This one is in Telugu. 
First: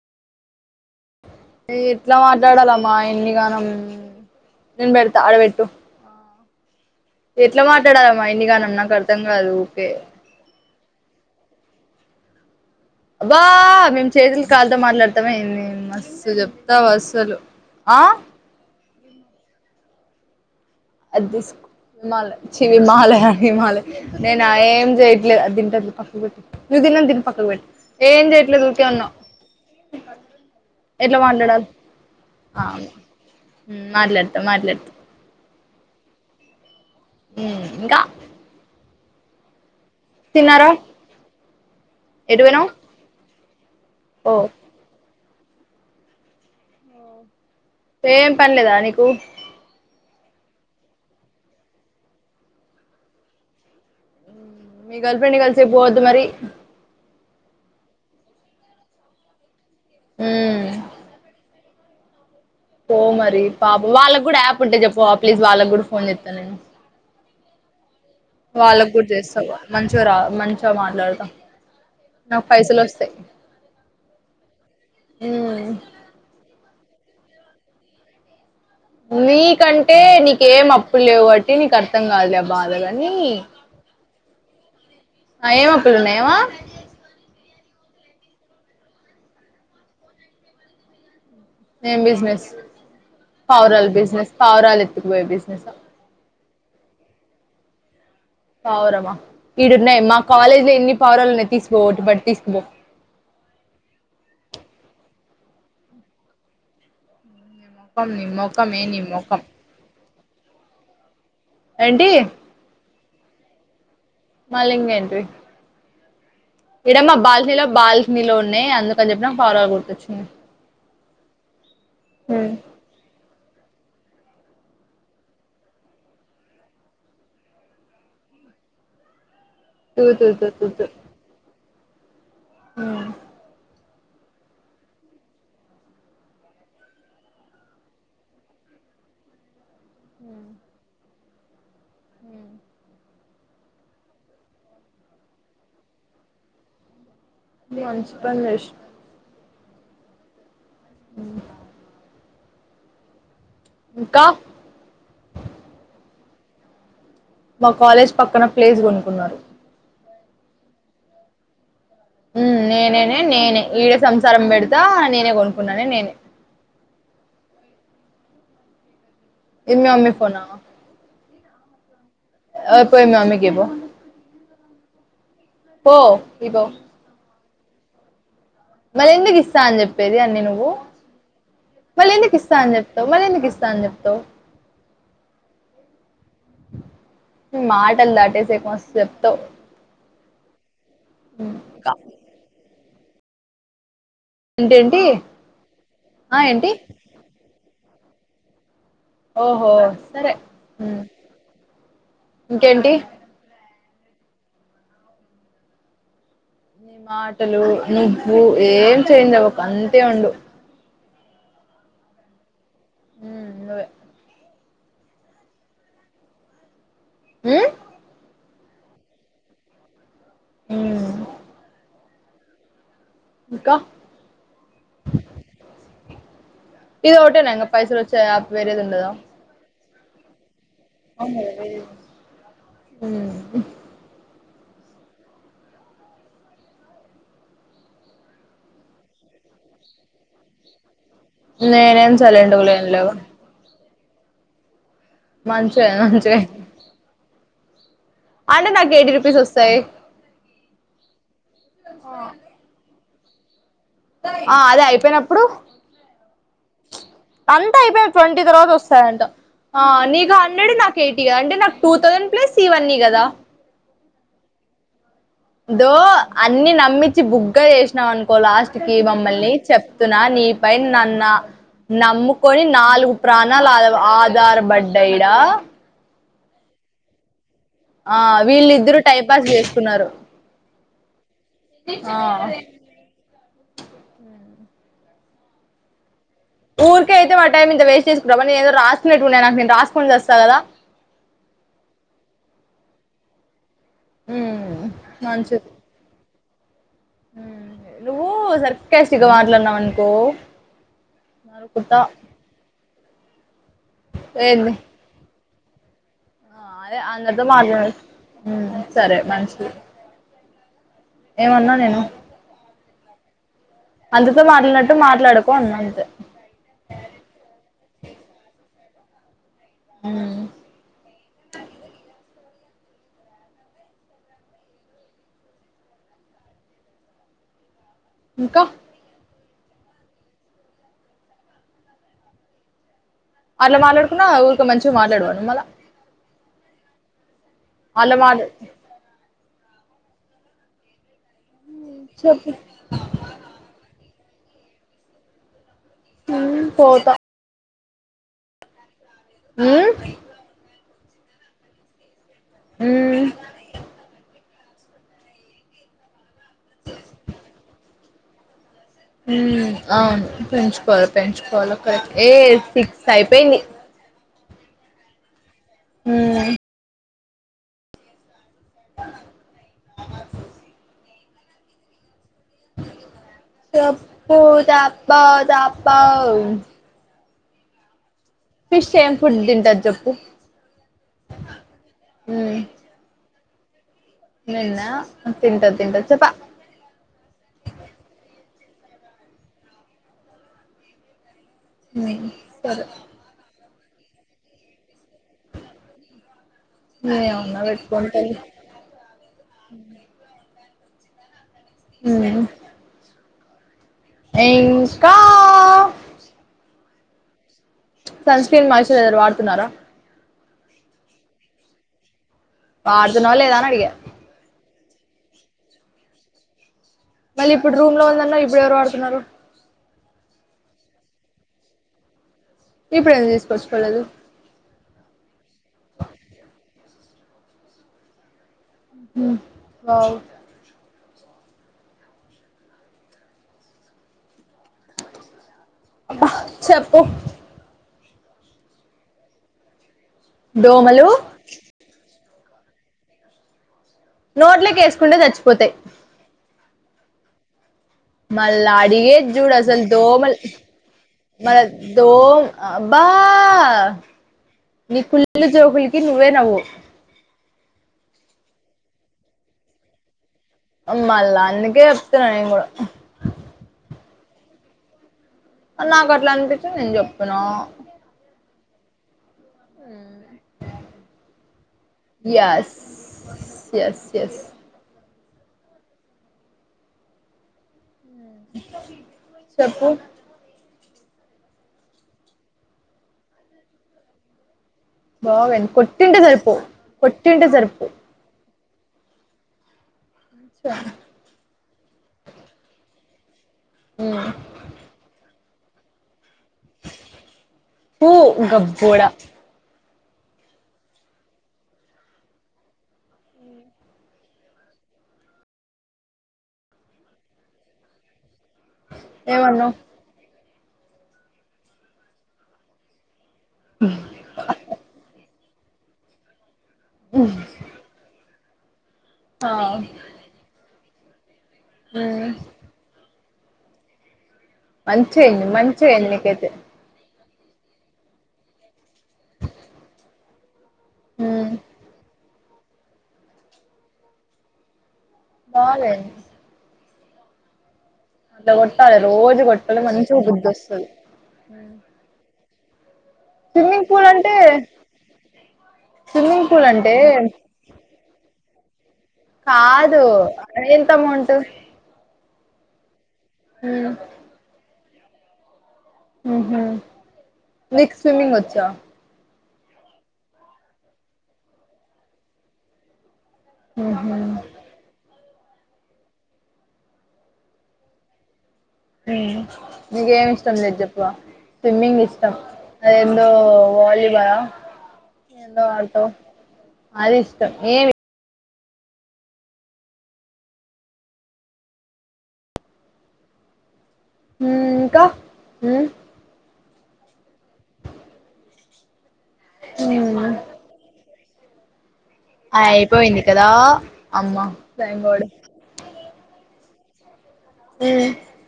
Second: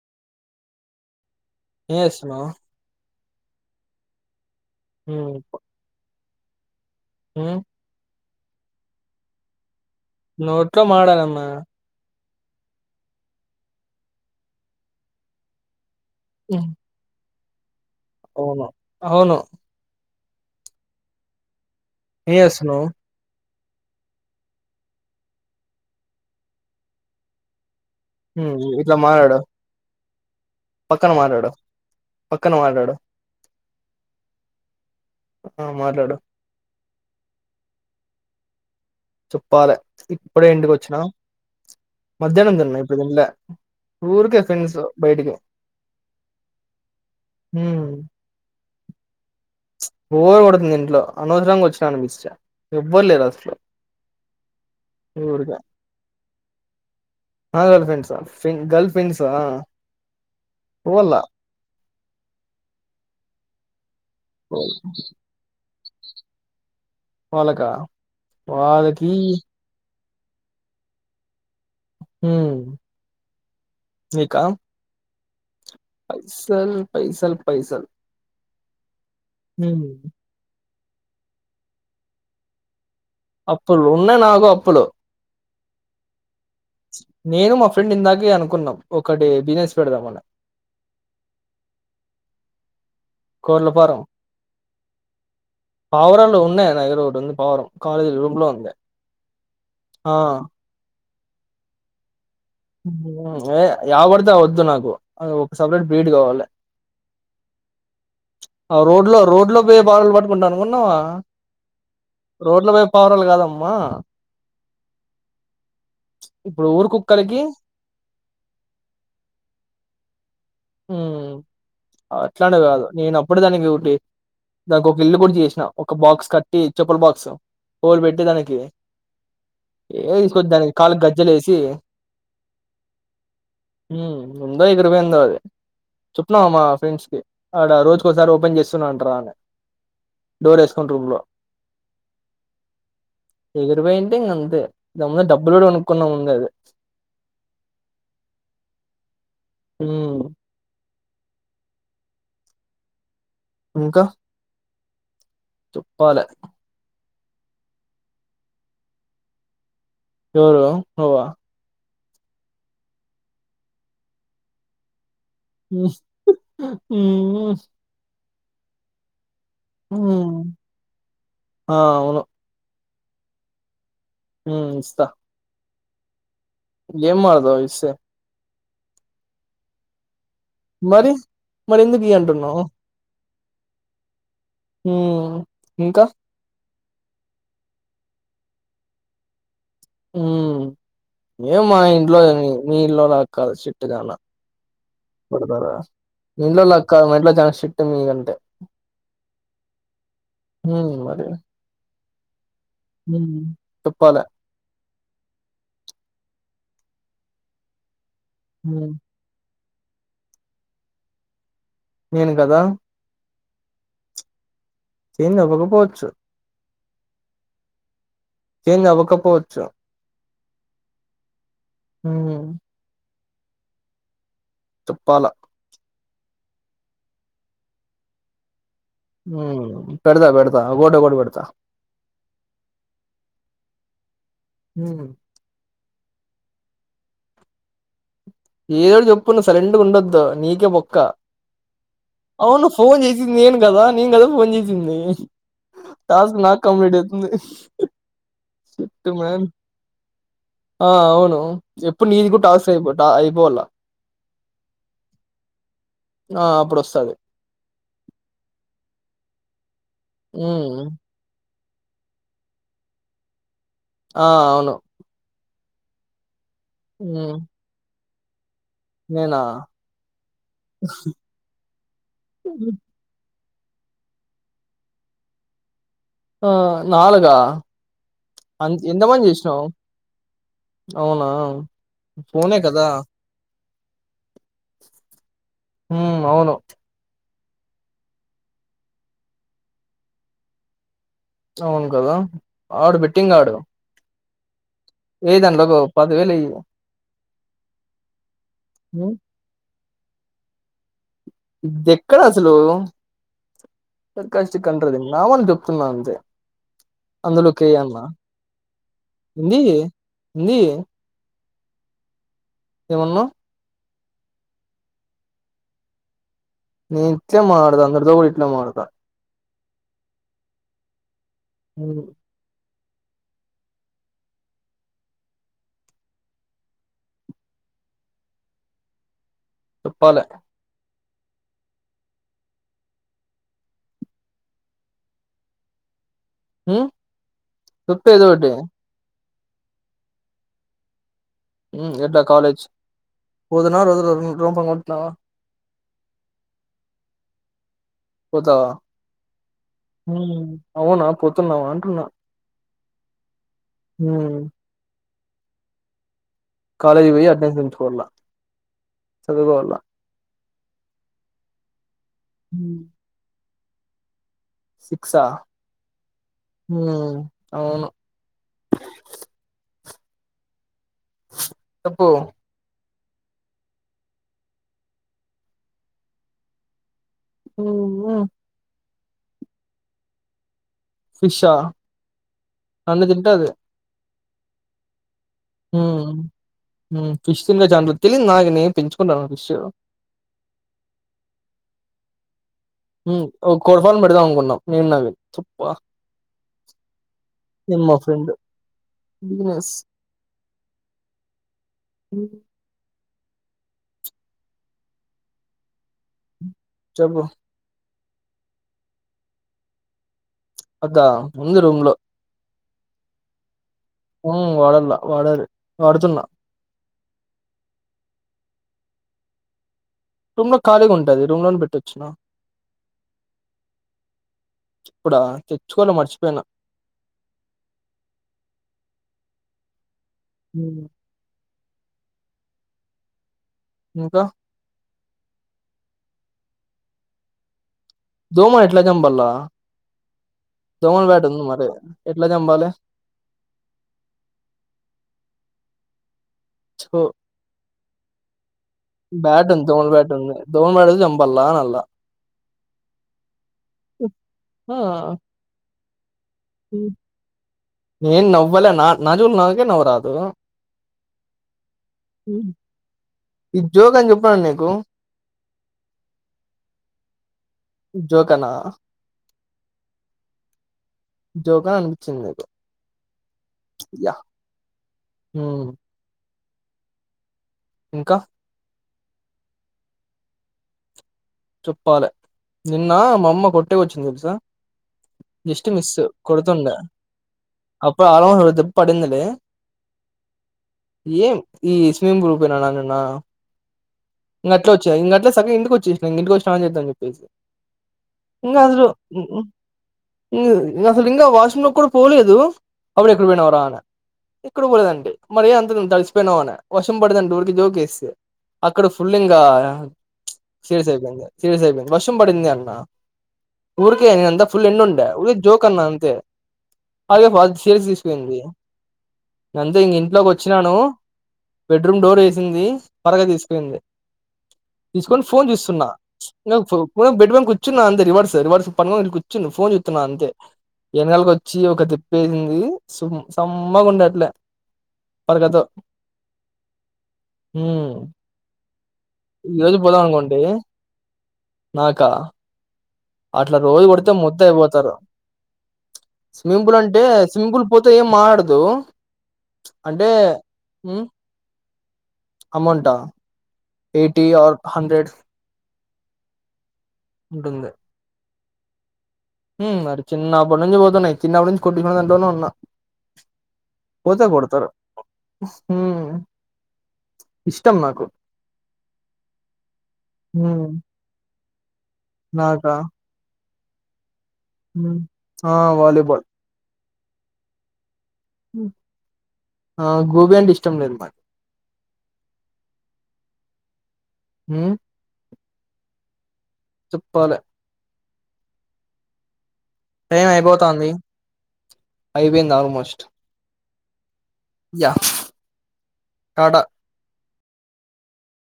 ఏం ఎట్లా చేస్తున్నావ్ మాట్లాడాలమ్మా ఎన్ని గానం నేన్ బెడత ఆడ హ్మ్ బెట్టు హ్మ్ ఎట్లా మాట్లాడాలా మైండి కాను నాకు అర్థం కాదు ఊకే నోట్లో మాడలమ్మ. అబ్బా మేము చేతుల కాల్లతో మాట్లాడతామ ఏంది మస్ మస్తు హ్మ్. చెప్తావ్ అస్సలు ఆ అవును అవును. అది తీసుకో మాల ఏం చివి చేస్తున్నావ్ మాలయ హిమాలయ నేన ఏం చేయట్లే తింటన పక్క పెట్టి నువ్వు తిన్నంత తిని పక్కకు పెట్టి ఏం హ్మ్ చేయట్లేదు ఉకె ఇట్లా ఉన్నా మాట్లాడు పక్కన మాట్లాడు పక్కన ఆ మాట్లాడు మాట్లాడతా మాట్లాడతా ఆ మాట్లాడు ఇంకా చుప్పాలె ఇప్పుడే తిన్నారా ఇంటికి వచ్చినా ఎటు మధ్యాహ్నం పోయినావ్ తిన్నా. ఇప్పుడు తినలే [inaudible] ఊర్కె ఓ ఫ్రెండ్స్, బయటికి. హ్మ్ ఏం పనిలేదా. నీకు బోర్ కొడుతోంది ఇంట్లో అనవసరంగా వచ్చిన అనిపిస్తా-ఎవ్వరు లేరు అసలు. మీ గర్ల్ ఫ్రెండ్ కలిసి పోవద్దు. మరి ఆ గర్ల్ ఫ్రెండ్సా, గర్ల్ ఫ్రెండ్సా ఆ ఉమ్ పోలే పో మరి పాప వాళ్ళకు కూడా యాప్ ఉంటే చెప్పవా. ప్లీజ్ వాళ్ళకు కూడా ఫోన్ చేస్తాను. నేను వాళ్ళకా వాళ్ళకు కూడా వాళ్ళకి చేస్తావా. మంచి చేయరాదు. మంచిగా మాట్లాడుతా. నాకు హ్మ్ పైసలు వస్తాయి. నీకా ఉ పైసల్, పైసల్, పైసల్ హ్మ్ నీకంటే నీకేం అప ఇప్పుడు లేవు కాబట్టి బట్టి నీకు అర్థం కాదులే ఆ బాధలు అప్పుల్ ఉన్ననా క అప్పుడు. ఏమో పిల్లన్నా ఏమో నేను మా ఫ్రెండ్ ఇందాకే అనుకున్నాం. ఒకటి బిజినెస్ పెడదామని. ఏం బిజినెస్. కోర్ల పావురాలు ఫారం బిజినెస్ పావురాలు ఎత్తుకు పోయె బిజినెస్ హ పావురాలు ఉన్నాయి. నా దగ్గర ఒకటి ఉంది పావురం. కాలేజీలో పావురమా ఇడ ఉన్నాయి. మా కాలేజ్ లో ఎన్ని పావురాలు ఉన్నాయి. ఒకటి తీసుకోపో మరి తీసు యే యావగొడుత వద్దు. నాకు అ ఒక సపరేట్ బ్రీడ్ కావాలి. మొఖం నీ ఆ మొఖమే నీ రోడ్ లో మొఖం రోడ్ లో పోయే బాటలు పట్టుకుంటా నువ్వు ఉన్నావా. ఏంటి రోడ్ లో పోయి పావురాలు కాదమ్మా. మళ్ళింగా ఏంటిది. ఇప్పుడు ఊరు ఇడ మా కుక్కలకి బాల్కనీలో బాల్కినీ లో ఉన్నాయి. అందు ఎంత చెప్పినా ఫాలో అవుకుంటు వచ్చినయి. హు అట్లాండే కా కాదు నేనుప్పు అప్పుడే దానిమీదోటి దానికి ఒక ఇల్లు కూడా చేసిన ఒక బాక్స్ కట్టి చెప్పుల బాక్స్ హోల్ పెట్టి దానికి ఏ తూ తూ తూ తీసుకోవచ్చ దానికి కాలుకు గజ్జలేసి మ్మ్ ఉమ్మ్ ఉందో ఎగిరిపోయిందో అది చుప్న్నావా మా ఫ్రెండ్స్ కి ఆడ రోజుకోసారి ఓపెన్ చేస్తున్నా అంటర అని డోర్ ఏసుకుంట రూమ్ లో మ్మ్ ఎగిరిపోయింటే ఇంక అంతే దాముద డబ్బులు కూడా కొనుక్కున్నాముందె అది నువ్ మంచిపని చేశినవ్ హ్మ్మ్ మ్మ్ ఇంకా చెప్పాలే మా కాలేజ్ పక్కన ప్లేస్ కొనుక్కున్నరు. ఎవరు నువ్వా? ఉమ్ నేనేనే నేనే ఈడ సంసారం బెడుత నేనే కొనుక్కున్నానే నేనే ఉమ్మ్ ఇదిమ అమ్మి ఫోన్నా హ్మ్. ఆ అవును. ఆ పో నానికియ్ పో ఉమ్ ఇస్తా పో ఇపో ఏంమాదువ సేమ్ మళ్ళీ ఎందుకు ఇస్తా అని చెప్పేది అని నేను మరి? మరెందుకు ఇయ్యి మలిందు కిస్తా అంటున్నావు? అ చెప్తా మలందకిిస్తా స్త చెప్తో హ ఇంకా మాటలు దాటేసే కొ మ చెప్తావు ఉ ఏ మా ఇంట్లో మీ ఇళ్లల్లో లా కాదు చిట్టి దాన ఏంటేంటి పడతారా ఆ మీ ఏంటి ఇళ్ళలోల కాదు మా ఇంట్లో చాలా స్ట్రీట్ మీ కంటే ఓహో సరే మరి ఇంకేంటి చెప్పాల నీ మాటలు నీ నువ్వు హ్మ్. ఏం చేంజ్ అవవ్ అంతే ఉడు నేను కదా ఉమ్ నువ్వే చేంజ్ అవ్వకపోవచ్చు ఉమ్మ్ చేంజ్ అవ్వకపోవచ్చు ఉమ్మ్ ఉమ్ ఇంకా చెప్పాలా ఇది ఒకటేనా ఇంకా పైసలు వచ్చే యాప్ వేరేది ఉంద్ ఉమ్ ఆ పెడదా పెడ ఉమ్మ్ ఉమ్ ఏదో ఒకటి చెప్పు నువ్వు సైలెంట్ గా ఉండొద్దు నీకే బొక్క నేనేం సైలెంట్ గా అవును ఫోను లేనులే ఇగ చేసింది నేను గదా! నేను కదా ఫోన్ చేసింది టాస్క్ మంచిగా నాకు కంప్లీట్ అవుతుంది అంటే నాకు స్ట్రీట్ ఎయిటీ రూపీస్ మామ్ వస్తాయి ఆ అవును ఎప్పుడు నీది కూడా టాస్క్ అయిప్ దా అయిపోల ఆ అదే అయిపోయినప్పుడు ఆ! అప్పుడొస్తది. అంతా అయిపోయిన ట్వంటీ తర్వాత వస్తాదంట ఆ నీకు హండ్రెడ్ హ్మ్. నాకీ ఏటి గా అంటే నాక్ టూ థౌసండ్ ప్లస్ ఇవన్నీ కదా ఆ అవును దో అన్ని నమ్మించి హ్మ్. బుగ్గ చేస్ చేసినావ్ అనుకో లాస్ట్ లాస్ట్ కీ నేనా? మమ్మల్ని చెప్తున్నా నీ ప నన్న నమ్ముకొని నాలుగు ప్రాణాలు ఆధార్ బడ్డైడా ఆ నాలుగ ఆ వీళ్ళద్దరు టైం పాస్ చేసుకున్నారు అవునా? ఆ ఫోనే కదా హ ఊర్ కేతే వాడ టైం ఇంత వేస్ట్ చేసుకుంటా న ఏదో రాసుకునేట్టు ఉన్నాను నాకుేను రాసుకనిస్తా కదా అవును కదా ఆడు బెట్టింగ్ ఆడు హ్మ్ ఏదండిలో ఒక పది వేయిలు అయ్యి హ ఓ హ్మ్ సర్కేసిట్ గా మాట్లాడనవండి ద ఇది ఎక్కడ అసలు స కస్ట్ ఏంది కండ్ర దం నావ దు చెస్తున్నాంతే అదే అంగతే మాార్గంగా సరే మనషి న ఏమన్నా నేను ఏమన్నా అందుతో మాట్లానట్టు మాట్లాడుకో ఉన్నాంత నించే మదా అంద్ర ద ఇట్ల మదా ఆ అ ఇంకా చెప్పాల అట్లా మాట్లాడుకున్నా ఊరికో మంచిగా మాట్లాడవానుమళ హ తుప్పే మాట్లా చోటే ఎలా చెప్పు కాాలేజ్ పోదునాళ రో భగుతున్నావా పోతా పోతవా హ అవునా పొద్తున్నావా అంటున్నా హ హ కాాలేజ్ పోయి అడ్మిషన్ ఎకోడలా హ అవును పెంచుకోవాలి పెంచుకోవాలి ఏ సిక్స్ అయిపోయింది శక్క్షా హ అవు చెప్పు చెప్ప తాప్ప తాప్ప ఓ విష ఏం ఫుడ్ తింటది చెప్పు ఫిష్ా అన్న తింట అది ఉన్న హ ఫిష్ తింద చాంద తెలింద నాగనీ పెంచుకున్నార ఫిష్ మ్మ్ సరే కోళ్ళఫం పెడదమనుకున్నం నేను నవిన్ తుప్పా నేనేమన్నా నేను మా పెట్టుకుంటా ఫ్రెండ్ బిజినెస్ హ్మ్. మ్మ్ ఇంకా చెప్పు సన్స్క్రీన్ మాయిశ్చరైజర్ వాడుతున్నారా అద్దా ఉంది రూంలో వాడుతున్నవా లేద అని అడిగా మ్ వాడల్లా వాడాలి వాడుతున్నా మళ్ళీ ఇప్పుడు రూమ్ లో ఉందన్నవు ఇప్పుడు ఎవరు వాడుతున్నారు రూమ్ లో ఖాళీగా ఉంటది రూమ్ లోనే పెట్టొచ్చిన ఇప్పుడు ఎందుకు తీసుకొచ్చుకోలేదు ఇప్పుడా తెచ్చుకోలే మర్చిపోయిన మ్మ్ వావ్ మ్మ్ ఇంక అబ్బ చెప్పు దోమని ఎట్లా చంపాల్లా దోమల దోమలు బ్యాట్ ఉంది మరి ఎట్ల చంపాలి నోట్లోకి ఏసుకుంటే చచ్చిపోతయి సో మళ్ళ అడిగేది జూడు అసలు దోమల బ్యాట్ దోమల్ ఉంది దోమల బ్యాట్ అయితే చంపాలా మల అనల్లా దో అబ్బా ఆ! నీ కుళ్ళు జోకులు నువ్వే నవ్వు హ్మ్. నేను నవ్వలే నా జోకులు నాకే నవ్వు రాదు మళ్ళ అందుకే చెప్తున్న నేను కూడ ప్పన నీకు నాకు అట్లా అనిపించింది నేను చెప్తున్నా జోకేనా? జోకా అనిపించింది నీకు. Yes yes yeah! ఎస్ హ్మ్ ఇంక చెప్పు చెప్పాలి నిన్న మా అమ్మ కొట్టుకు వచ్చింది తెల్సా బ్బా విడినీ కొట్టింటే సరిపోవు కొట్టింటే సరిపోవు అప్పుడు ఆల్మోస్ట్ ఒక దెబ్బ పడిందిలే ఏం ఈ స్విమ్ గ్రూపేనానా నిన్న ఇంకట్ వచ్చాయి ఇంట్ సగ ఇంటికి వచ్చిన ఇంటి వ చా చేద్దా అని చెప్పేసి పూ ఇకా గబ్బోడా అూ అసలు ఇంకా వాష్రూమ్ లో కూడా పోలేదు అప్పుడ ఎక్కడ పోయినావ రా అ ఎక్కడ పోలేదండి మరి అంత ను తడిసిపోయినావునే వర్షం పడదండి ఊరికి జోకేస్తే ఇక్కడ ఫుల్ంకా ఏమన్నావ్ శీ సైపోంది సీ సైపోంది వషం పడింది అన్నా ఊక ఎంతా ఫుల్ ఎ ఉంట జోకన్నా అంతే అలాగే ఫ షేర్స్ తీసుకుయింది ఆ నంతా ఇంక ఇంట్లోకి వచ్చినాను బెడ్రూమ్ డోర్ మ్మ్ వేసింది త్వరగా తీసుకు పింది మంచిగా తీసుకొని అయింది ఫోన్ చూస్తున్నా మంచిగా అయింది నీకైతే బెడ్ బ కూర్చున్న అంత రివర్స్ రిర్స్ ప కూర్చును ఫోన్ చూస్తున్నా అంతే ఎన్నికలకి మ్మ్ వచ్చి ఒక వేసింది సుమ్ సమ్మ గుండే అట్లే బాల హ అద ాల రోజు కొట్టాలి మంచిగా అనుకోండి బుద్ధిొస్తుంది నాకా అట్లా రోజు కొడితే ముద్ద అయిపోతారు స్విమ్మింగ్ పూల్ అంటే స్విమ్మింగ్ పూల్ పోతే ఏం మాడదు ందు కాదు ఎంత అమౌంట్. అమోంట్ ఆ మ్మ్ ఎయిటీ ఆర్ హండ్రెడ్. హుహ్ నీకు స్విమింగ్ వ చ్చా హ్ మరి చిన్నప్పటి నుంచి పోతున్నా, చిన్నప్పటి నుంచి కొట్టించన్న దట్లోనే ఉన్నా. ఉహు పోతే ఉమ్ కొడుతరు. హ్ ఇష్టం నాకు. హ్ నీకేమి ఇష్టం ఉమ్ లేదు చెప్పవా. స్విమ్మింగ్ ఇష్టం అదెందో వాలీబాల్ ఆ హ్ ఆ వాలీబాల్ అది ఇష్టం ఏమి ఆ గోబి అంటే ఇష్టం లేదు మాకి హ్మ్ హ్మ్ చెప్పాలె ఉమ్ టైమ్ అయిపోతాంది. అయిపోయింది ఆల్మోస్ట్ అయిపోయింది కదా. అమ్మ సైన్ బోర్డు కాడ హ్మ్